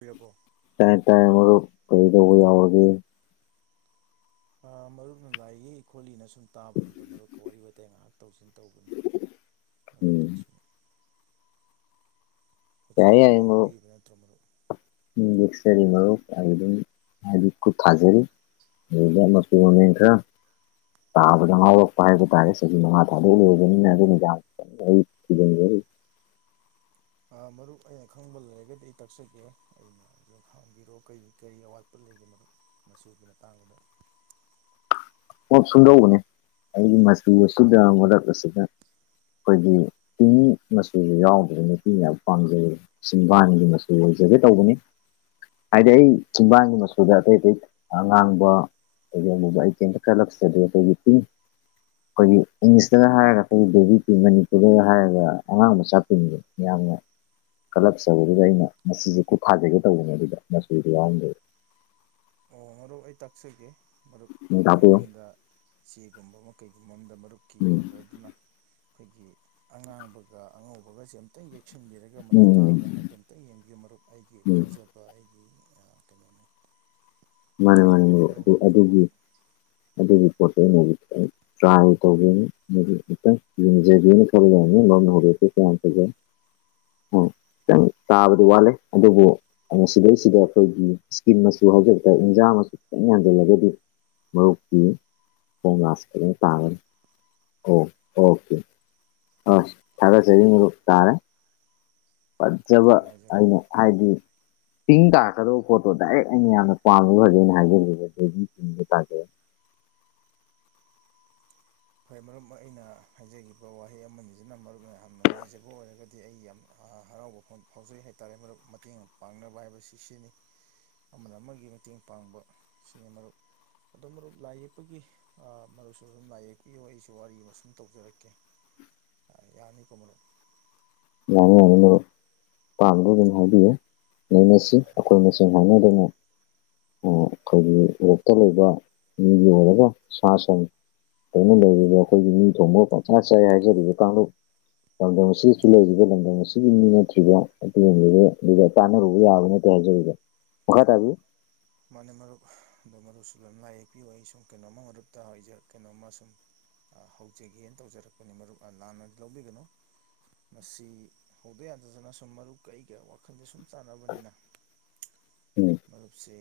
ꯕꯤꯔꯕꯣ ꯇꯥꯏ ꯇꯥꯏ ꯃꯔꯨꯞ ꯀꯔꯤꯗꯧꯕ ꯌꯥꯎꯔꯒꯦ ꯃꯔꯨꯞꯅ ꯂꯥꯏꯌꯦ ꯈꯣꯠꯂꯤꯅ ꯁꯨꯝ ꯇꯥꯕꯗꯨꯗ ꯃꯔꯨꯞꯀ ꯋꯥꯔꯤ ꯋꯥꯇꯥꯏ ꯉꯥꯏꯍꯥꯛꯇ ꯇꯧꯁꯤꯟ ꯇꯧꯕꯅꯤ ꯃꯗ ꯎꯝ ꯁꯨꯝ ꯌꯥꯏ ꯀꯣꯆꯤꯁꯨ ꯃꯥꯏ ꯌꯦꯛꯄꯤꯔꯤꯕ ꯅꯠꯇ꯭ꯔꯣ ꯃꯔꯗꯨ ꯗꯁꯔꯤꯝꯥꯏꯈꯨ ꯊꯖꯔꯤ ꯍ ꯌꯥꯝ ꯃꯁꯨꯕꯅꯤꯡ ꯈ ꯇꯥꯕꯗ ꯄꯥꯏꯕ ꯇꯔꯦꯊ [unintelligible] ꯃꯔꯨꯞ ꯑꯩꯅ ꯈꯪꯕ ꯂꯩꯔꯒꯗꯤ ꯑꯩ ꯇꯥꯛꯆꯒꯦ ꯑꯩꯅ ꯍꯥꯡꯕꯤꯔꯑꯣ ꯀꯔꯤ ꯀꯔꯤ ꯑꯋꯥꯠꯄ ꯂꯩ ꯑꯩꯒꯤ ꯃꯔꯨꯞ ꯃꯆꯨꯒꯤ ꯃꯇꯥꯡꯗꯨꯗ ꯄꯣꯞ ꯁꯨꯡꯗꯧꯕꯅꯦ ꯑꯩꯒꯤ ꯃꯆꯨ ꯑꯁꯤꯗ ꯃꯔꯛ ꯑꯁꯤꯗ ꯑꯩꯈꯣꯏꯒꯤ ꯇꯤꯅꯤ ꯃꯆꯨꯗ ꯌꯥꯎꯗ꯭ꯔ ꯅꯨꯄꯤ ꯃꯌꯥꯝ ꯄꯥꯝꯖꯩ ꯁꯤꯁꯤꯡꯕꯥꯟꯒꯤ ꯃꯆꯨ ꯑꯣꯏ ꯐꯖꯗꯦ ꯇꯧꯕꯅꯤ ꯍꯥꯏꯗꯤ ꯑꯩ ꯆꯤꯡꯕꯥꯟꯒꯤ ꯃꯆꯨꯗ ꯑꯇꯩ ꯑꯇꯩ ꯑꯉꯥꯡꯕ ꯀꯩꯗꯧꯕ ꯑꯩ ꯀꯦꯟ ꯀꯂꯛꯁꯦ ꯂꯩꯦꯇꯒꯤꯇ ꯑꯩꯈꯣꯏꯒꯤ ꯏꯪꯂꯤꯁꯇꯒ ꯍꯥꯏꯔꯒ ꯑꯩꯈꯣꯏꯒꯤ ꯦꯚ ꯄꯤ ꯃꯅꯤꯄꯨꯔꯗꯒ ꯍꯥꯏꯔꯒ ꯑꯉꯥꯡ ꯃꯆꯥ ꯄꯤꯉ [unintelligible] ꯀꯂꯞꯆꯧꯕꯗꯨꯗ ꯑꯩꯅ ꯃꯁꯤꯁꯦ ꯀꯣꯠꯊꯥꯖꯒꯦ ꯇꯧꯕꯅꯦ ꯑꯗꯨꯗ ꯃꯆꯗꯤ ꯌꯥꯎꯝꯗꯦ ꯎꯝ ꯑꯩ ꯇꯥꯛꯆꯒꯦ ꯎꯝ ꯃꯔꯨꯞꯀꯤ ꯇꯥꯛꯄꯤꯌꯣ ꯅꯥꯀꯟꯗ ꯆꯦꯒꯨꯝꯕ ꯑꯃ ꯀꯩꯒꯨꯝꯕ ꯑꯃꯝꯗ ꯃꯔꯨꯞꯀꯤ ꯎꯝ ꯀꯂꯔꯗꯨꯅ ꯑꯩꯈꯣꯏꯒꯤ ꯑꯉꯥꯡꯕꯒ ꯑꯉꯧꯕꯒꯁꯦ ꯑꯝꯇ ꯆꯛꯁꯤꯟꯕꯤꯔꯒ ꯃꯗꯨ ꯇꯥꯕ꯭ꯔꯥ ꯎꯝ ꯍꯥꯏꯕꯗꯣ ꯑꯃꯨꯛꯇꯪ ꯌꯦꯡꯕꯤꯌꯨ ꯃꯔꯨꯞ ꯑꯩꯒꯤ ꯎꯝ ꯈꯪꯖꯕ ꯑꯩꯒꯤ ꯀꯩꯅꯣꯅꯤ ꯃꯥꯅꯤ ꯃꯥꯅꯦ ꯇꯥꯔꯒꯗꯤ ꯃꯔꯨꯞ ꯑꯗꯨ ꯍꯥꯏꯕꯤꯔꯛꯑꯣ ꯑꯗꯨꯒꯤ ꯃꯔꯨꯞ ꯑꯗꯨꯒꯤ ꯄꯣꯠꯇꯣ ꯃꯣꯏꯒꯤ ꯇ꯭ꯔꯥꯏ ꯇꯧꯕꯒꯅꯤ ꯇꯪ ꯌꯦꯡꯖꯒꯦꯅ ꯈꯜ ꯌꯥꯅꯤ ꯂꯣ ꯅ ꯍꯧꯔꯦꯁꯨ ꯀ ꯌꯥꯝ ꯐꯖꯩ ꯍ ꯈꯤꯇꯪ ꯇꯥꯕꯗꯤ ꯋꯥꯠꯂꯦ ꯑꯗꯨꯕꯨ ꯃꯁꯤ ꯁꯤꯗꯩꯁꯤꯗ ꯑꯩꯈꯣꯏꯒꯤ ꯏꯁꯀꯤꯝ ꯃꯁꯨ ꯍꯥꯏꯖꯒꯦ ꯑ ꯏꯟꯖꯥꯡ ꯑꯃꯁꯁꯨ ꯈꯤꯇ ꯌꯥꯟꯁꯤꯜꯂꯒꯗꯤ ꯃꯔꯨꯞꯇꯤ ꯍ ꯃꯥꯁꯤꯅ ꯇꯥꯉꯔ ꯑꯣ ꯑꯣꯀꯦ ꯑ ꯊꯔꯁꯗꯤ ꯇꯥꯔꯦ ꯌꯥꯝ ꯄꯝꯖꯕ ꯅꯨꯡꯉꯥꯏꯖꯔꯦ ꯑꯩꯅ ꯍꯥꯏꯗꯤ [unintelligible] ꯇꯤꯡ ꯇꯥꯔꯛꯀꯗꯕ ꯄꯣꯠꯇꯣ ꯗꯥꯏꯔꯦꯛ ꯑꯩꯅ ꯌꯥꯝꯅ ꯄꯥꯝꯖ ꯐꯖꯩꯅ ꯍꯥꯏꯖꯕ [unintelligible] ꯐꯣꯏ ꯃꯔꯨꯞ ꯑꯩꯅ ꯍꯥꯏꯖꯒꯤꯕ ꯋꯥꯍꯩ ꯑꯃꯅꯤꯗꯨꯅ ꯃꯔꯨꯞ ꯌꯥꯝ ꯅꯨꯡꯉꯥꯏꯖꯕ ꯑꯣꯏꯔꯒꯗꯤ ꯑꯩ ꯌꯥꯝ ꯍꯔꯥꯎꯕ ꯐꯥꯎꯖꯩ ꯍꯥꯏꯇꯥꯔꯦꯨꯞ ꯃꯇꯦꯡ ꯄꯥꯡꯅꯕ ꯍꯥꯏꯕꯁꯤ ꯁꯤꯅꯤ ꯑꯃꯅ ꯑꯃꯒꯤ ꯃꯇꯦꯡ ꯄꯥꯡꯕ ꯁꯤꯅꯤ ꯃꯔꯨꯞ ꯑꯗꯨꯝ ꯃꯔ ꯂꯥꯏ ꯌꯦꯛꯄꯒꯤ ꯃꯔꯨꯞꯁꯨ ꯑꯗꯨꯝ ꯂꯥꯏ ꯌꯦꯛꯄ ꯄꯤꯌꯣ ꯑꯩꯁꯨ ꯋꯥꯔꯤ ꯑꯃ ꯁꯨꯝ ꯇꯧꯖꯔꯛꯀꯦ ꯌꯥꯅꯤꯀꯣ ꯃꯔꯨꯞ ꯌꯥꯅꯤ ꯄꯥꯗꯨꯒꯅꯤ ꯍꯥꯏꯕꯤꯌꯨ ꯅꯩꯅꯁꯤ ꯑꯩꯈꯣꯏ ꯃꯁꯦꯟ ꯍꯥꯏꯅꯗꯅ ꯑꯩꯈꯣꯏꯒꯤ ꯔꯣꯛꯇ ꯂꯩꯕ ꯃꯤꯒꯤ ꯑꯣꯏꯔꯒ ꯁꯥ ꯁꯟ ꯑꯩꯅ ꯂꯩꯔꯤꯕ ꯑꯩꯈꯣꯏꯒꯤ ꯃꯤ ꯊꯣꯡꯕ ꯄꯪꯁꯥ ꯆꯥꯏ ꯍꯥꯏꯖꯔꯤꯕ ꯀꯥꯡꯂꯨꯞ ꯂꯝꯗꯝꯁꯤ ꯁꯤ ꯂꯩꯔꯤꯕ ꯂꯝꯗꯝ ꯑꯁꯤꯒꯤ ꯃꯤ ꯅꯠꯇ꯭ꯔꯤꯕ ꯑꯗꯨꯒꯕꯤꯕ ꯑꯗꯨꯒ ꯀꯥꯟꯅꯔꯨꯕ ꯌꯥꯕ ꯅꯠꯇꯦ ꯍꯥꯏꯖꯕꯗ ꯋꯥꯈꯥꯏ ꯇꯕꯤ ꯃꯥꯅꯦ ꯃꯔꯨꯞ ꯑꯗꯣ ꯃꯔꯨꯞꯁꯨ ꯑꯗꯨꯝ ꯂꯥꯏ ꯌꯦꯛꯄꯤꯌꯨ ꯑꯩ ꯁꯨꯝ ꯀꯩꯅꯣꯃ ꯃꯔꯨꯞꯇ ꯀꯩꯅꯣꯝꯃ ꯁꯨꯝ ꯍꯧꯖꯒꯦꯅ ꯇꯧꯖꯔꯛꯄꯅꯤ ꯃꯔꯨꯞ ꯂꯥꯟꯅꯗꯤ ꯂꯧꯕꯤꯒꯅꯨ ꯃꯁꯤ ꯍꯧꯗ ꯌꯥꯗꯗꯅ ꯁꯨꯝ ꯃꯔꯨꯞ ꯀꯩꯒ ꯋꯥꯈꯜꯁꯦ ꯁꯨꯝ ꯆꯥꯟꯅꯕꯅꯤꯅ [inaudible] ꯎꯝ ꯃꯔꯨꯞꯁꯤ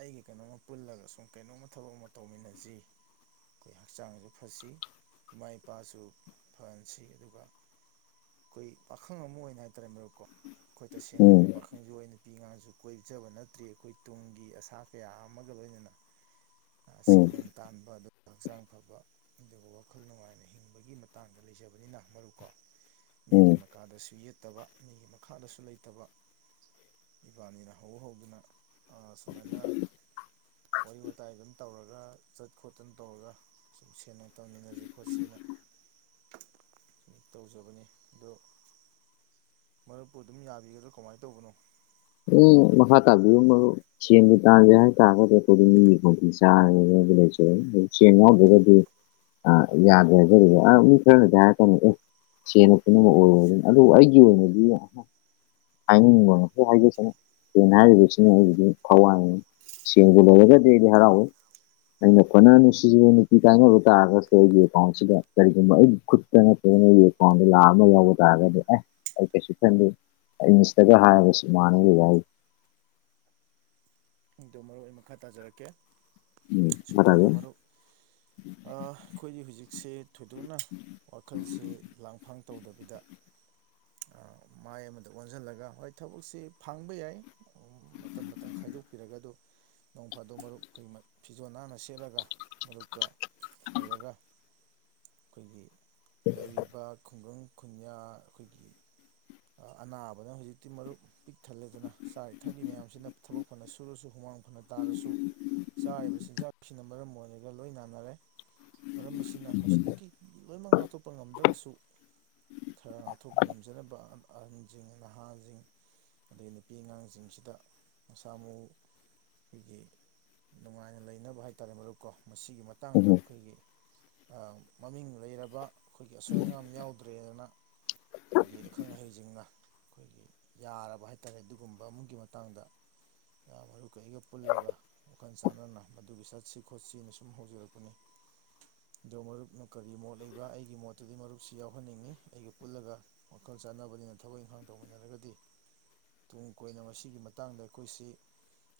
ꯑꯩꯒꯤ ꯀꯩꯅꯣꯝꯃ ꯄꯨꯜꯂꯒ ꯁꯨꯝ ꯀꯩꯅꯣꯝꯃ ꯊꯕꯛ ꯑꯃ ꯇꯧꯃꯤꯟꯅꯁꯤ ꯑꯩꯈꯣꯏ ꯍꯛꯆꯥꯡꯁꯨ ꯐꯁꯤ ꯏꯃꯥ ꯏꯄꯥꯁꯨ ꯐꯍꯟꯁꯤ ꯑꯗꯨꯒ ꯑꯩꯈꯣꯏ ꯄꯥꯈꯪ ꯑꯃ ꯑꯣꯏꯅ ꯍꯥꯏꯇꯥꯔꯦ ꯃꯔꯨꯞꯀꯣ ꯑꯩꯈꯣꯏ ꯇꯁꯦꯡꯅ ꯎꯝ ꯑꯩꯈꯣꯏ ꯄꯥꯈꯪꯁꯨ ꯑꯣꯏꯅ ꯅꯨꯄꯤ ꯉꯥꯡꯁꯨ ꯀꯣꯏ ꯄꯤꯖꯕ ꯅꯠꯇ꯭ꯦ ꯑꯩꯈꯣꯏ ꯇꯨꯡꯒꯤ ꯑꯁꯥ ꯀꯌꯥ ꯑꯃꯒ ꯂꯣꯏꯅꯅ ꯁꯦ ꯎꯝ ꯅꯨꯡ ꯇꯥꯟꯕ ꯑꯗꯨ ꯍꯛꯆꯥꯡ ꯐꯕ ꯑꯗꯨꯒ ꯋꯥꯈꯜ ꯅꯨꯡꯉꯥꯏꯅ ꯍꯤꯡꯕꯒꯤ ꯃꯇꯥꯡꯗ ꯂꯩꯖꯕꯅꯤꯅ ꯃꯔꯨꯀꯣ ꯎꯝ ꯃꯤꯒꯤ ꯃꯈꯥꯗꯁꯨ ꯌꯦꯠ ꯂꯩꯇꯕ ꯃꯤꯒꯤ ꯃꯈꯥꯗꯁꯨ ꯂꯩꯇꯕ ꯏꯕꯥꯅꯤꯅ ꯍꯧꯧꯕ ꯍꯧꯗꯨꯅ ꯁꯨꯃꯥꯏꯅ ꯋꯥꯔꯤ ꯋꯥꯇꯥꯏ ꯑꯗꯨꯝ ꯇꯧꯔꯒ ꯆꯠ ꯈꯣꯠꯇꯅ ꯇꯧꯔꯒ ꯁꯨꯝ ꯁꯦꯟ ꯅꯨꯡ ꯇꯥꯃꯤꯟꯅꯁꯤ ꯈꯣꯠꯁꯤꯅ ꯁꯨꯝ ꯇꯧꯖꯕꯅꯤ ꯑꯣ ꯃꯔꯨꯞꯄꯨ ꯑꯗꯨꯝ ꯌꯥꯕꯤꯒꯗ꯭ꯔꯥ ꯀꯃꯥꯏꯅ ꯇꯧꯕꯅꯣ ꯑꯦ ꯃꯈꯥ ꯇꯥꯕꯤꯌꯨ ꯃꯔ ꯁꯦꯟꯗꯤ ꯇꯥꯜꯒꯦ ꯍꯥꯏꯇꯥꯔꯒꯗꯤ ꯑꯩꯈꯣꯏꯗꯤ ꯃꯤꯒꯤ ꯈꯣꯡꯇꯤ ꯆꯥꯔꯦ ꯦꯗꯤ ꯑ ꯌꯥꯗ꯭ꯔꯦ ꯑ ꯃꯤ ꯈꯔꯗꯤ ꯍꯥꯏꯔ ꯁꯦꯟꯅ ꯄꯨꯝꯅꯃꯛ ꯑꯣꯏꯔꯗꯅ ꯑꯗꯨꯕꯨ ꯑꯩꯒꯤ ꯑꯣꯏꯅꯗꯤ ꯍꯥꯏꯅꯤꯡꯕ ꯉꯩ ꯍꯥꯏꯒꯁ ꯦꯟ ꯍꯥꯏꯔꯤꯕꯁꯤꯅ ꯑꯩ ꯈꯋꯥꯡ ꯆꯦꯟꯕꯨ ꯂꯩꯔꯒꯗꯤ ꯑꯩꯗꯤ ꯍꯔꯥꯎꯋꯏ ꯑꯩꯅ ꯈꯣꯠꯅ ꯅꯨꯡꯁꯤꯖꯕ ꯅꯨꯄꯤ ꯀꯥꯏꯅꯕ ꯇꯥꯔꯒꯁꯨ ꯑꯩꯒꯤ ꯄꯥꯎꯟꯁꯤꯗ ꯀꯔꯤꯒꯨꯝꯕ ꯑꯩ ꯈꯨꯠꯇ ꯅꯠꯇ ꯀꯣꯟꯗ ꯂꯥꯔ ꯑꯃ ꯌꯥꯎꯕ ꯇꯥꯔꯒꯗꯤ ꯑꯦ ꯀꯩꯁꯨ ꯊꯟ ꯑꯩ ꯃꯤꯁꯇꯒ ꯍꯥꯏꯕꯁꯨ ꯃꯥꯅ ꯌꯥꯏ ꯑꯗꯨꯣ ꯃꯔꯨ ꯑꯣꯏꯅ ꯃꯈꯥ ꯇꯥꯖꯔꯛꯀꯦ ꯎꯝ ꯐꯔꯒꯦ ꯑꯩꯈꯣꯏꯒꯤ ꯍꯧꯖꯤꯛꯁꯦ ꯊꯣꯏꯗꯣꯛꯅ ꯋꯥꯈꯜꯁꯦ ꯂꯥꯡꯐꯥꯡ ꯇꯧꯗꯕꯤꯗ ꯃꯥꯏ ꯑꯃꯗ ꯑꯣꯟꯁꯤꯜꯂꯒ ꯍꯣꯏ ꯊꯕꯛꯁꯤ ꯐꯪꯕ ꯌꯥꯏ ꯃꯇꯝ ꯃꯇꯝꯥꯡ ꯈꯥꯏꯗꯣꯛꯄꯤ ꯄꯤꯔꯒ ꯑꯗꯨ ꯅꯣꯡ ꯐꯥꯗꯣ ꯃꯔꯨꯞ ꯑꯩꯈꯣꯏꯒꯤ ꯐꯤꯖꯣꯜ ꯅꯥꯟꯅ ꯁꯦꯠꯂꯒ ꯃꯔꯨꯞꯀ ꯍꯧꯔꯒ ꯑꯩꯈꯣꯏꯒꯤ ꯂꯩꯔꯤꯕ ꯈꯨꯡꯒꯪ ꯈꯨꯟꯌꯥ ꯑꯩꯈꯣꯏꯒꯤ ꯑꯅꯥꯕꯅ ꯍꯧꯖꯤꯛꯇꯤ ꯃꯔꯨꯞ ꯄꯤꯛ ꯊꯜꯂꯦꯗꯅ ꯆꯥꯔꯤ ꯊꯛꯂꯤ ꯃꯌꯥꯝꯁꯤꯅ ꯊꯕꯛ ꯐꯅ ꯁꯨꯔꯁꯨ ꯍꯨꯃꯥꯡ ꯐꯅ ꯇꯥꯔꯁꯨ ꯆꯥꯔꯤꯕ ꯆꯤꯟꯖꯥꯛꯁꯤꯅ ꯃꯔꯝ ꯑꯣꯏꯔꯒ ꯂꯣꯏ ꯅꯥꯟꯅꯔꯦ ꯃꯔꯝ ꯑꯁꯤꯅ ꯃꯁꯤꯗꯒꯤ ꯂꯣꯏꯅꯃꯛ ꯉꯥꯛꯊꯣꯛꯄ ꯉꯝꯗ꯭ꯔꯒꯁꯨ ꯈꯔ ꯉꯥꯛꯊꯣꯛꯄ ꯉꯝꯖꯅꯕ ꯑꯍꯟꯁꯤꯡ ꯅꯍꯥꯁꯤꯡ ꯑꯩ ꯅꯨꯄꯤ ꯑꯉꯥꯡꯁꯤꯡꯁꯤꯗ ꯃꯁꯥ ꯃꯎ ꯑꯩꯈꯣꯏꯒꯤ ꯅꯨꯡꯉꯥꯏꯅ ꯂꯩꯅꯕ ꯍꯥꯏꯇꯥꯔꯦ ꯃꯔꯨꯞꯀꯣ ꯃꯁꯤꯒꯤ ꯃꯇꯥꯡꯗ ꯎꯝ ꯑꯩꯈꯣꯏꯒꯤ ꯃꯃꯤꯡ ꯂꯩꯔꯕ ꯑꯩꯈꯣꯏꯒꯤ ꯑꯁꯣꯏ ꯑꯉꯥꯝ ꯌꯥꯎꯗ꯭ꯔꯦꯗꯅ ꯑꯩꯈꯣꯏꯒꯤ ꯑꯈꯪ ꯑꯍꯩꯁꯤꯡꯅ ꯑꯩꯈꯣꯏꯒꯤ ꯌꯥꯔꯕ ꯍꯥꯏꯇꯥꯔꯦ ꯑꯗꯨꯒꯨꯝꯕ ꯑꯃꯒꯤ ꯃꯇꯥꯡꯗ ꯌꯥꯝ ꯃꯔꯨ ꯀꯩꯒ ꯄꯨꯜꯂꯒ ꯋꯥꯈꯜ ꯆꯥꯟꯅꯅ ꯃꯗꯨꯒꯤ ꯆꯠꯁꯤ ꯈꯣꯠꯁꯤꯅ ꯁꯨꯝ ꯍꯧꯖꯔꯛꯄꯅꯤ ꯑꯗꯣ ꯃꯔꯨꯞꯅ ꯀꯔꯤ ꯃꯣꯠ ꯂꯩꯕ ꯑꯩꯒꯤ ꯃꯣꯠꯇꯗꯤ ꯃꯔꯨꯞꯁꯤ ꯌꯥꯎꯍꯟꯅꯤꯡꯉꯤ ꯑꯩꯒ ꯄꯨꯜꯂꯒ ꯋꯥꯈꯜ ꯆꯥꯟꯅꯕꯅꯤꯅ ꯊꯕꯛ ꯏꯪꯈꯥꯡ ꯇꯧꯃꯤꯟꯅꯔꯒꯗꯤ ꯇꯨꯡ ꯀꯣꯏꯅ ꯃꯁꯤꯒꯤ ꯃꯇꯥꯡꯗ ꯑꯩꯈꯣꯏꯁꯤ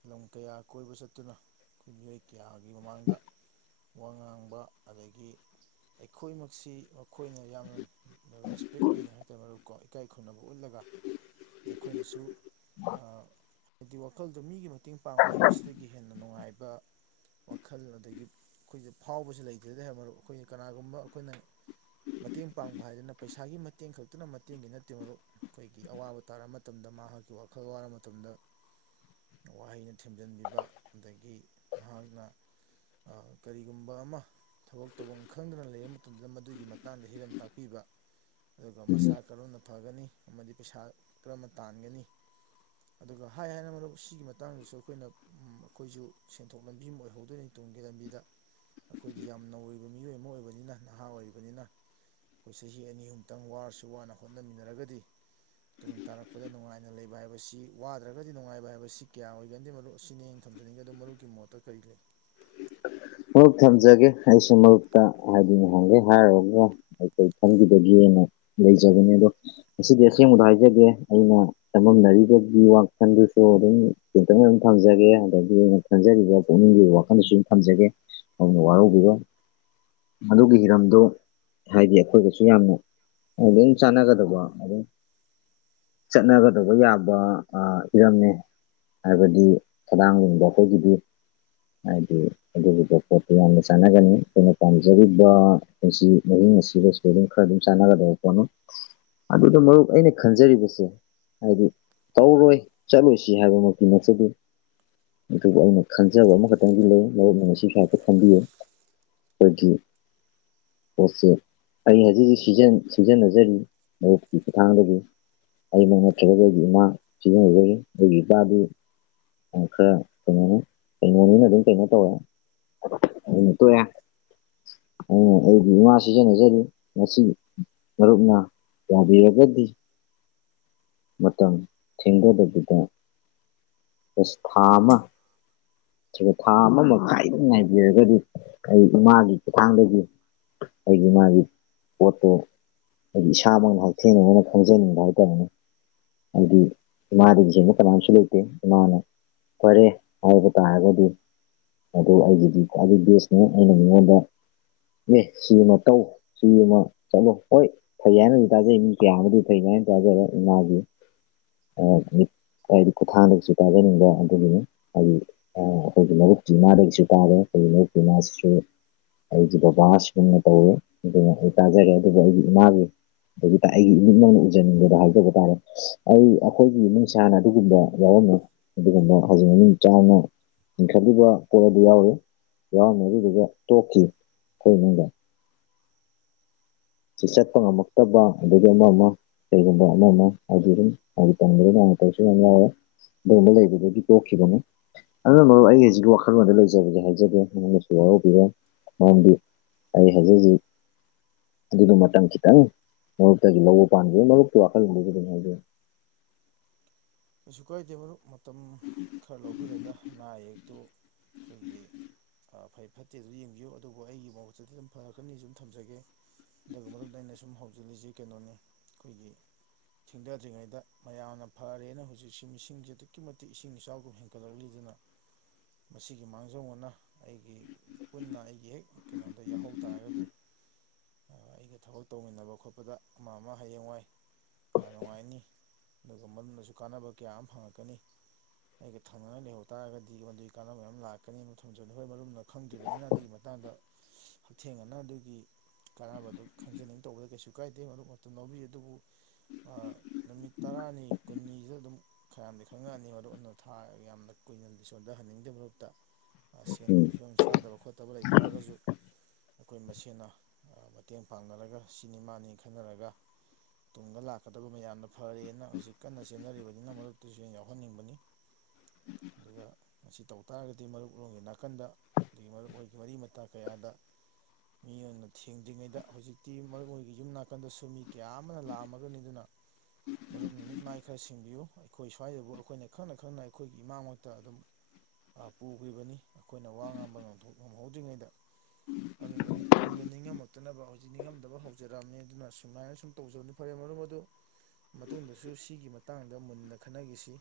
ꯂꯝ ꯀꯌꯥ ꯀꯣꯏꯕ ꯆꯠꯇꯨꯅ ꯑꯩꯈꯣꯏ ꯃꯤꯑꯣꯏ ꯀꯌꯥꯒꯤ ꯃꯃꯥꯡꯗ ꯋꯥ ꯉꯥꯡꯕ ꯑꯗꯒꯤ ꯑꯩꯈꯣꯏꯃꯛꯁꯤ ꯑꯩꯈꯣꯏꯅ ꯌꯥꯝꯅ ꯔꯦꯁꯄꯦꯛ ꯂꯩꯅꯩ ꯍꯥꯏꯦ ꯃꯔꯨꯞꯀꯣ ꯏꯀꯥꯏ ꯈꯨꯝꯅꯕ ꯎꯠꯂꯒ ꯑꯩꯈꯣꯏꯅꯁꯨ ꯍꯥꯏꯗꯤ ꯋꯥꯈꯜꯗꯨ ꯃꯤꯒꯤ ꯃꯇꯦꯡ ꯄꯥꯡꯕ ꯍꯥꯏꯕꯁꯤꯗꯒꯤ ꯍꯦꯟꯅ ꯅꯨꯡꯉꯥꯏꯕ ꯋꯥꯈꯜ ꯑꯗꯒꯤ ꯑꯩꯈꯣꯏꯁꯦ ꯐꯥꯎꯕꯁꯦ ꯂꯩꯇ꯭ꯔꯗꯤ ꯍꯥꯏꯕ ꯑꯩꯈꯣꯏ ꯀꯅꯥꯒꯨꯝꯕ ꯑꯩꯈꯣꯏꯅ ꯃꯇꯦꯡ ꯄꯥꯡꯕ ꯍꯥꯏꯗꯅ ꯄꯩꯁꯥꯒꯤ ꯃꯇꯦꯡ ꯈꯛꯇꯅ ꯃꯇꯦꯡꯒꯤ ꯅꯠꯇꯦ ꯃꯔꯨꯞ ꯑꯩꯈꯣꯏꯒꯤ ꯑꯋꯥꯕ ꯇꯥꯔ ꯃꯇꯝꯗ ꯃꯍꯥꯛꯀꯤ ꯋꯥꯈꯜ ꯋꯥꯔ ꯃꯇꯝꯗ ꯋꯥꯍꯩꯅ ꯊꯦꯝꯖꯤꯟꯕꯤꯕ ꯑꯗꯒꯤ ꯃꯍꯥꯛꯅ ꯑ ꯀꯔꯤꯒꯨꯝꯕ ꯑꯃ ꯊꯕꯛ ꯇꯧꯐꯝ ꯈꯪꯗꯅ ꯂꯩꯔꯕ ꯃꯇꯝꯗꯨꯗ ꯃꯗꯨꯒꯤ ꯃꯇꯥꯡꯗ ꯍꯤꯔꯝ ꯇꯥꯛꯄꯤꯕ ꯑꯗꯨꯒ ꯎꯝ ꯃꯁꯥ ꯀꯔꯝꯅ ꯐꯒꯅꯤ ꯑꯃꯗꯤ ꯄꯩꯁꯥ ꯀꯔꯝꯅ ꯇꯥꯟꯒꯅꯤ ꯑꯗꯨꯒ ꯍꯥꯏ ꯍꯥꯏꯅ ꯃꯔꯨꯞ ꯁꯤꯒꯤ ꯃꯇꯥꯡꯗꯁꯨ ꯑꯩꯈꯣꯏꯅ ꯑꯩꯈꯣꯏꯁꯨ ꯁꯦꯟꯊꯣꯛ ꯂꯝꯕꯤ ꯑꯃ ꯑꯣꯏꯍꯧꯗꯣꯏꯅꯤ ꯇꯨꯡꯒꯤ ꯂꯝꯕꯤꯗ ꯑꯩꯈꯣꯏꯗꯤ ꯌꯥꯝ ꯅꯧꯔꯤꯕ ꯃꯤꯑꯣꯏ ꯑꯃ ꯑꯣꯏꯕꯅꯤꯅ ꯅꯍꯥ ꯑꯣꯏꯔꯤꯕꯅꯤꯅ ꯑꯩꯈꯣꯏ ꯆꯍꯤ ꯑꯅꯤ ꯑꯍꯨꯝꯇꯪ ꯋꯥꯔꯁꯨ ꯋꯥꯅ ꯍꯣꯠꯅꯃꯤꯟꯅꯔꯒꯗꯤ ꯇꯨꯡ ꯇꯥꯔꯛꯄꯗ ꯅꯨꯡꯉꯥꯏꯅ ꯂꯩꯕ ꯍꯥꯏꯕꯁꯤ ꯋꯥ ꯅꯠꯇ꯭ꯔꯒꯗꯤ ꯅꯨꯡꯉꯥꯏꯕ ꯍꯥꯏꯕ ꯁꯤ ꯀꯌꯥ ꯑꯣꯏꯒꯟꯗꯦ ꯃꯔꯨꯞ ꯑꯁꯤꯅꯦ ꯑꯩꯅꯥ ꯊꯝꯖꯅꯤꯡꯉꯦ ꯑꯗꯨ ꯃꯔꯨꯞꯒꯤ ꯃꯣꯠꯇ ꯀꯔꯤ ꯂꯩ ꯒ ꯃꯔꯨꯞ ꯊꯝꯖꯒꯦ ꯑꯩꯁꯨ ꯃꯔꯨꯞꯇ ꯍꯥꯏꯗꯤ ꯉꯍꯥꯟꯗꯩꯩ ꯍꯥꯏꯔꯨꯔꯒ ꯀꯩ ꯈꯟꯈꯤꯗꯒꯦꯅ ꯂꯩꯖꯕꯅꯦ ꯑꯗꯣ ꯉꯁꯤꯗꯤ ꯑꯁꯦꯡꯕꯗ ꯍꯥꯏꯖꯒꯦ ꯑꯩꯅ ꯆꯃꯝꯅꯔꯤꯕꯒꯤ ꯋꯥꯈꯜꯗꯨ ꯁꯣ ꯑꯗꯨꯝ ꯇꯦꯟꯇꯅ ꯑꯗꯨꯝ ꯊꯝꯖꯒꯦ ꯑꯗꯒꯤ ꯑꯩꯅ ꯈꯟꯖꯔꯤꯕ ꯄꯨꯛꯅꯤꯡꯒꯤ ꯋꯥꯈꯜꯗꯁꯨ ꯑꯗꯨꯝ ꯊꯝꯖꯒꯦ ꯃꯔꯨꯞꯅ ꯋꯥꯔꯧꯕꯤꯔꯣꯏ ꯑꯗꯨꯒꯤ ꯍꯤꯔꯝꯗꯨ ꯍꯥꯏꯗꯤ ꯑꯩꯈꯣꯏꯒꯥꯁꯨ ꯌꯥꯝꯅ ꯑꯗꯨꯝ ꯆꯅꯥꯒꯗꯕ ꯑꯗꯨꯝ ꯆꯠꯅꯒꯗꯧꯕ ꯌꯥꯕ ꯍꯤꯔꯝꯅꯦ ꯍꯥꯏꯕꯗꯤ ꯈꯗꯥꯡ ꯂꯤꯡꯕꯥ ꯑꯩꯈꯣꯏꯒꯤꯗꯤ ꯍꯥꯏꯗꯤ ꯑꯗꯨꯒꯤ ꯄꯣꯠꯇꯨ ꯌꯥꯝꯅ ꯆꯥꯟꯅꯒꯅꯤ ꯑꯩꯈꯣꯏꯅ ꯄꯥꯝꯖꯔꯤꯕ ꯄꯨꯟꯁꯤ ꯃꯍꯤꯡ ꯑꯁꯤꯗꯁꯨ ꯑꯗꯨꯝ ꯈꯔ ꯑꯗꯨꯝ ꯆꯥꯟꯅ ꯀ ꯑꯗꯨꯗꯣ ꯃꯔꯨꯞ ꯑꯩꯅ ꯈꯟꯖꯔꯤꯕꯁꯦ ꯍꯥꯏꯗꯤ ꯇꯧꯔꯣꯏ ꯆꯠꯂꯣꯏꯁꯤ ꯍꯥꯏꯕꯃꯛꯇꯤ ꯅꯠꯆꯥꯗꯦ ꯑꯗꯨꯕꯨ ꯑꯩꯅ ꯈꯟꯖꯕ ꯑꯃꯈꯛꯇꯪꯗꯤ ꯂꯩ ꯃꯔꯨꯞꯅꯥ ꯉꯁꯤ ꯐꯝꯕꯤꯌꯨꯑꯩꯈꯣꯏꯒꯤ ꯑꯣꯆꯦ ꯑꯩ ꯍꯧꯖꯤꯛ ꯍꯧꯖꯤꯛ ꯁꯤꯖꯤꯟꯅꯖꯔꯤ ꯃꯔꯨꯞꯀꯤ ꯈꯨꯊꯥꯡꯗꯒꯤ ꯑꯩꯅ ꯅꯠꯇ꯭ꯔꯒ ꯑꯩꯒꯤ ꯏꯃꯥ ꯁꯤꯖꯤꯅꯥ ꯖꯔꯤ ꯑꯩꯒꯤ ꯏꯄꯥꯗꯨ ꯈ꯭ꯔ ꯀ ꯀꯩꯅꯣ ꯍꯥꯏ ꯀꯩꯅꯩꯅꯣ ꯇꯧꯕꯦ ꯑꯗꯨꯅ ꯇꯣꯛꯑ ꯑꯩꯅ ꯑꯩꯒꯤ ꯏꯃꯥ ꯁꯤꯖꯤꯟꯅꯖꯔꯤ ꯉꯁꯤ ꯃꯔꯨꯞꯅ ꯌꯥꯕꯤꯔꯒꯗꯤ ꯃꯇꯝ ꯊꯦꯡꯗꯗꯕꯤꯗ ꯊꯥ ꯑꯃ ꯑꯗꯨꯒ ꯊꯥ ꯑꯃ ꯃꯈꯥꯏꯗ ꯉꯥꯏꯕꯤꯔꯒꯗꯤ ꯑꯩ ꯏꯃꯥꯒꯤ ꯈꯨꯊꯥꯡꯗꯒꯤ ꯑꯩꯒꯤ ꯃꯥꯒꯤ ꯄꯣꯠꯇꯣ ꯍꯥꯏꯗꯤ ꯏꯁꯥꯃꯛ ꯍꯛꯊꯦꯡꯅꯅ ꯈꯪꯖꯅꯤꯡꯕ ꯍꯥꯏꯇꯥꯔꯦꯅꯦ ꯍꯥꯢꯗꯤ ꯏꯃꯥꯗꯒꯤ ꯍꯦꯟꯕ ꯀꯅꯕꯨꯁꯨ ꯂꯩꯇꯦ ꯏꯃꯥ ꯅꯥ ꯐꯔꯦ ꯍꯥꯏꯔꯒꯥ ꯇꯥꯔꯒꯗꯤ ꯑꯗꯨ ꯑꯩꯒꯤꯗꯤ ꯈ꯭ꯋꯥꯏꯗꯒꯤ ꯕꯦꯁꯅꯤ ꯑꯩꯅ ꯃꯤꯉꯣꯟꯗ ꯑꯦ ꯁꯤ ꯑꯃ ꯇꯧ ꯁꯤ ꯑꯃ ꯆꯠꯂꯣ ꯍꯣꯏ ꯐꯩ ꯍꯥꯏꯅ ꯊꯥꯖꯩ ꯃꯤ ꯀꯌꯥꯃꯗꯤ ꯐꯅ ꯏꯃꯥ ꯒꯤ ꯃꯤ ꯍꯥꯏꯗꯤ ꯈꯨꯊꯥꯡꯗꯒꯤꯁꯨ ꯇꯥꯖꯅꯤꯡꯕ ꯑꯗꯨꯒꯤꯅꯤ ꯍꯥꯏꯗꯤ ꯑꯩꯈꯣꯏꯒꯤ ꯃꯔꯨꯞꯀꯤ ꯏꯃꯥꯗꯒꯤꯁꯨ ꯇꯥꯔꯦ ꯑꯩꯈꯣꯏꯒꯤ ꯃꯔꯨꯞꯀꯤ ꯏꯃꯥꯁꯤꯁꯨ ꯑꯩꯒꯤ ꯕꯕꯥ ꯑꯁꯤꯒꯨꯝꯅ ꯇꯧꯋꯦ ꯑꯗꯨꯅ ꯑꯩ ꯇꯥꯖꯔꯦ ꯑꯗꯨꯕꯨ ꯑꯩꯒꯤ ꯏꯃꯥꯒꯤ ꯑꯗꯒꯤ ꯑꯩꯒꯤ ꯏꯅꯤꯠ ꯃꯛꯅꯥ ꯎꯖꯅꯤꯡꯕꯗ ꯍꯥꯏꯖꯕ ꯇꯥꯔꯦ ꯑꯩ ꯑꯩꯈꯣꯏꯒꯤ ꯏꯃꯨꯡꯁꯥꯅ ꯑꯗꯨꯒꯨꯝꯕ ꯌꯥ ꯑꯗꯨꯒꯨꯝꯕ ꯍꯧꯖꯤꯛ ꯃꯅꯨꯡ ꯆꯥꯎꯅ ꯂꯤꯡꯈꯠꯂꯤꯕ ꯄꯣꯠ ꯑꯗꯨ ꯌꯥꯎꯔꯤ ꯌꯥꯎꯔꯝꯃꯦ ꯑꯗꯨ ꯗꯨꯒꯥ ꯇꯣꯛꯈꯤ ꯑꯩꯈꯣꯏ ꯏꯃꯨꯡꯗ ꯁꯤ ꯆꯠꯄ ꯉꯝꯃꯛꯇꯕ ꯑꯗꯒꯤ ꯑꯃ ꯑꯃ ꯀꯩꯒꯨꯝꯕ ꯑꯃ ꯑꯃ ꯍꯥꯏꯗꯤ ꯑꯗꯨꯝ ꯇꯗꯅ ꯇꯧꯁꯨ ꯌꯥꯝ ꯌꯥꯎꯋꯦ ꯑꯗꯨꯒꯨꯝꯕ ꯂꯩꯕꯗꯨꯗꯤ ꯇꯣꯛꯈꯤꯕ ꯗꯨꯝ ꯑꯗꯨꯅ ꯃꯔ ꯑꯩ ꯍꯧꯖꯤꯛꯀꯤ ꯋꯥꯈꯜꯂꯣꯟꯗ ꯂꯩꯖꯕꯗꯤ ꯍꯥꯏꯖꯗꯦ ꯃꯉꯣꯟꯗꯁꯨ ꯋꯥꯔꯧꯕꯤꯔ ꯃꯝꯗꯤ ꯑꯩ ꯍꯧꯖꯤꯛ ꯍꯧꯖꯤꯛ ꯑꯗꯨꯗ ꯃꯇꯝ ꯈꯤꯇꯪ ꯃꯔꯨꯞꯇꯒꯤ ꯂꯧꯕ ꯄꯥꯟꯖꯦ ꯃꯔꯨꯞꯀꯤ ꯋꯥꯈꯜꯕꯁꯨ ꯑꯗꯨꯝꯖꯩ ꯀꯩꯁꯨ ꯀꯥꯏꯗꯦ ꯃꯔꯨꯞ ꯃꯇꯝ ꯈꯔ ꯂꯧꯕꯤꯔꯒ ꯑꯅꯥ ꯑꯌꯦꯛ ꯇꯣ ꯑꯩꯈꯣꯏꯒꯤ ꯐꯩ ꯐꯠꯇꯦ ꯑꯗꯨ ꯌꯦꯡꯕꯤꯌꯨ ꯑꯗꯨꯕꯨ ꯑꯩꯒꯤ ꯃꯨꯠꯇꯗꯤ ꯑꯗꯨꯝ ꯐꯔꯛꯀꯅꯤ ꯑꯗꯨꯝ ꯊꯝꯖꯒꯦ ꯑꯗꯨꯒ ꯃꯔꯅ ꯑꯩꯅ ꯁꯨꯝ ꯍꯧꯖꯤꯜꯂꯤꯁꯦ ꯀꯩꯅꯣꯅꯤ ꯑꯩꯈꯣꯏꯒꯤ ꯊꯤꯡꯊꯗ꯭ꯔꯤꯉꯩꯗ ꯃꯌꯥꯝꯅ ꯐꯔꯦꯅ ꯍꯧꯖꯤꯛꯁꯤ ꯃꯤꯁꯤꯡꯁꯦ ꯑꯗꯨꯛꯀꯤ ꯃꯇꯤꯛ ꯏꯁꯤꯡ ꯏꯆꯥꯎꯒꯨꯝ ꯍꯦꯟꯒꯠꯂꯛꯂꯤꯗꯅ ꯃꯁꯤꯒꯤ ꯃꯥꯡꯖꯧꯕꯅ ꯑꯩꯒꯤ ꯄꯨꯟꯅ ꯑꯩꯒꯤ ꯍꯦꯛ ꯀꯩꯅꯣꯗ ꯌꯥꯎꯍꯧ ꯇꯥꯔꯒꯗꯤ ꯑꯩꯒ ꯊꯕꯛ ꯇꯧꯃꯤꯟꯅꯕ ꯈꯣꯠꯄꯗ ꯑꯃ ꯑꯃ ꯍꯌꯦꯡ ꯋꯥꯏ ꯅꯨꯡꯉꯥꯏꯅꯤ ꯑꯗꯨꯒ ꯃꯔꯝꯅꯁꯨ ꯀꯥꯟꯅꯕ ꯀꯌꯥ ꯑꯃ ꯐꯪꯉꯛꯀꯅꯤ ꯑꯩꯒ ꯊꯪꯅꯉꯥꯏ ꯂꯩꯍꯧ ꯇꯥꯔꯒꯗꯤ ꯃꯗꯨꯒꯤ ꯀꯥꯟꯅꯕ ꯃ ꯑꯃ ꯂꯥꯛꯀꯅꯤ ꯊꯝꯖꯕꯅꯤ ꯍꯣꯏ ꯃꯔꯝꯅ ꯈꯪꯗ꯭ꯔꯤꯕꯅꯤꯅ ꯑꯗꯨꯒꯤ ꯃꯇꯥꯡ ꯀꯥꯟꯗ ꯍꯛꯊꯦꯡꯅꯅ ꯑꯗꯨꯒꯤ ꯀꯥꯟꯅꯕꯗ ꯈꯪꯖꯅꯤꯡ ꯇꯧꯕꯗ ꯀꯩꯁꯨ ꯀꯥꯏꯗꯦ ꯃꯗꯨ ꯃꯇꯝ ꯂꯧꯕꯤ ꯑꯗꯨꯕꯨ ꯅꯨꯃꯤꯠ ꯇꯔꯥꯅꯤ ꯀꯨꯟꯅꯤ ꯁꯤꯗ ꯑꯗꯨꯝ ꯈꯔꯗꯤ ꯈꯪꯉꯛꯑꯅꯤ ꯃꯔꯨꯞ ꯑꯗꯨ ꯊꯥ ꯌꯥꯝꯅ ꯀꯨꯏꯅ ꯁꯣꯟꯊꯍꯟꯅꯤꯡꯗꯕ ꯃꯍꯨꯨꯞꯠꯇ ꯁꯦꯟ ꯎꯝ ꯅꯨꯡꯒꯤ ꯐꯤꯕꯝ ꯆꯥꯗꯕ ꯈꯣꯠꯇꯕ ꯂꯩ ꯇꯥꯔꯒꯁꯨ ꯑꯩꯈꯣꯏ ꯃꯁꯦꯅ ꯃꯇꯦꯡ ꯄꯥꯡꯅꯔꯒ ꯁꯤꯅꯦꯃꯥꯅꯤ ꯈꯟꯅꯔꯒ ꯇꯨꯡꯗ ꯂꯥꯛꯀꯗꯕ ꯃꯌꯥꯝꯅ ꯐꯔꯦꯅ ꯍꯧꯖꯤꯛ ꯀꯟꯅ ꯆꯦꯟꯅꯔꯤꯕꯅꯤꯅ ꯃꯔꯛꯇꯨꯁꯨ ꯍ ꯌꯥꯎꯍꯟꯅꯤꯡꯕꯅꯤ ꯑꯗꯨꯒ ꯃꯁꯤ ꯇꯧ ꯇꯥꯔꯒꯗꯤ ꯃꯔꯨꯞꯂꯣꯟꯒꯤꯒꯤ ꯅꯥꯀꯟꯗ ꯑꯗꯒꯤ ꯃꯔꯨꯞ ꯑꯣꯏꯒꯤ ꯃꯔꯤ ꯃꯇꯥ ꯀꯌꯥꯗ ꯑ ꯃꯤ ꯑꯣꯏꯅ ꯊꯦꯡꯗ꯭ꯔꯤꯉꯩꯗ ꯍꯧꯖꯤꯛꯇꯤ ꯃꯔꯨ ꯑꯣꯏꯒꯤ ꯌꯨꯝ ꯅꯥꯀꯟꯗꯁꯨ ꯃꯤ ꯀꯌꯥ ꯑꯃꯅ ꯂꯥꯛꯑꯝꯃꯒꯅꯤ ꯑꯗꯨꯅ ꯃꯔ ꯅꯨꯃꯤꯠ ꯃꯥꯥꯏ ꯈꯔ ꯁꯤꯡꯕꯤꯌꯨ ꯑꯩꯈꯣꯏ ꯁ꯭ꯋꯥꯏꯗꯕꯨ ꯑꯩꯈꯣꯏꯅ ꯈꯪꯅ ꯈꯪꯅ ꯑꯩꯈꯣꯏꯒꯤ ꯏꯃꯥꯃꯛꯇ ꯑꯗꯨꯝ ꯄꯨꯈ꯭ꯔꯤꯕꯅꯤ ꯑꯩꯈꯣꯏꯅ ꯋꯥ ꯉꯥꯡꯝꯕ ꯉꯝꯍꯧꯗ꯭ꯔꯤꯉꯩꯗ ꯑꯗꯨꯅ ꯇꯨꯡꯗ ꯅꯤꯡꯉꯝꯃꯛꯇꯅꯕ ꯍꯧꯖꯤꯛ ꯅꯤꯡꯉꯝꯗꯕ ꯍꯧꯖꯔꯛꯑꯃꯦ ꯑꯗꯨꯅ ꯁꯨꯃꯥꯏꯅ ꯁꯨꯝ ꯇꯧꯖꯕꯅꯤ ꯐꯔꯦ ꯃꯔꯝ ꯑꯗꯨ ꯃꯇꯨꯡꯗꯁꯨ ꯁꯤꯒꯤ ꯃꯇꯥꯡꯗ ꯃꯨꯟꯅ ꯈꯟꯅꯈꯤꯁꯤ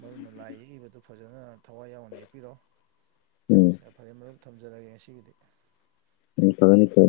ꯃꯗꯨꯅ ꯂꯥꯏ ꯌꯦꯛꯏꯕꯗꯨ ꯐꯖꯅ ꯊꯋꯥꯏ ꯌꯥꯎꯅ ꯌꯦꯛꯄꯤꯔꯛꯣ ꯌꯥ ꯐꯔꯦ ꯃꯔꯨꯞ ꯊꯝꯖꯔꯒꯦ ꯉꯁꯤꯒꯤꯗꯤ ꯎ ꯐꯅꯤ ꯀꯦ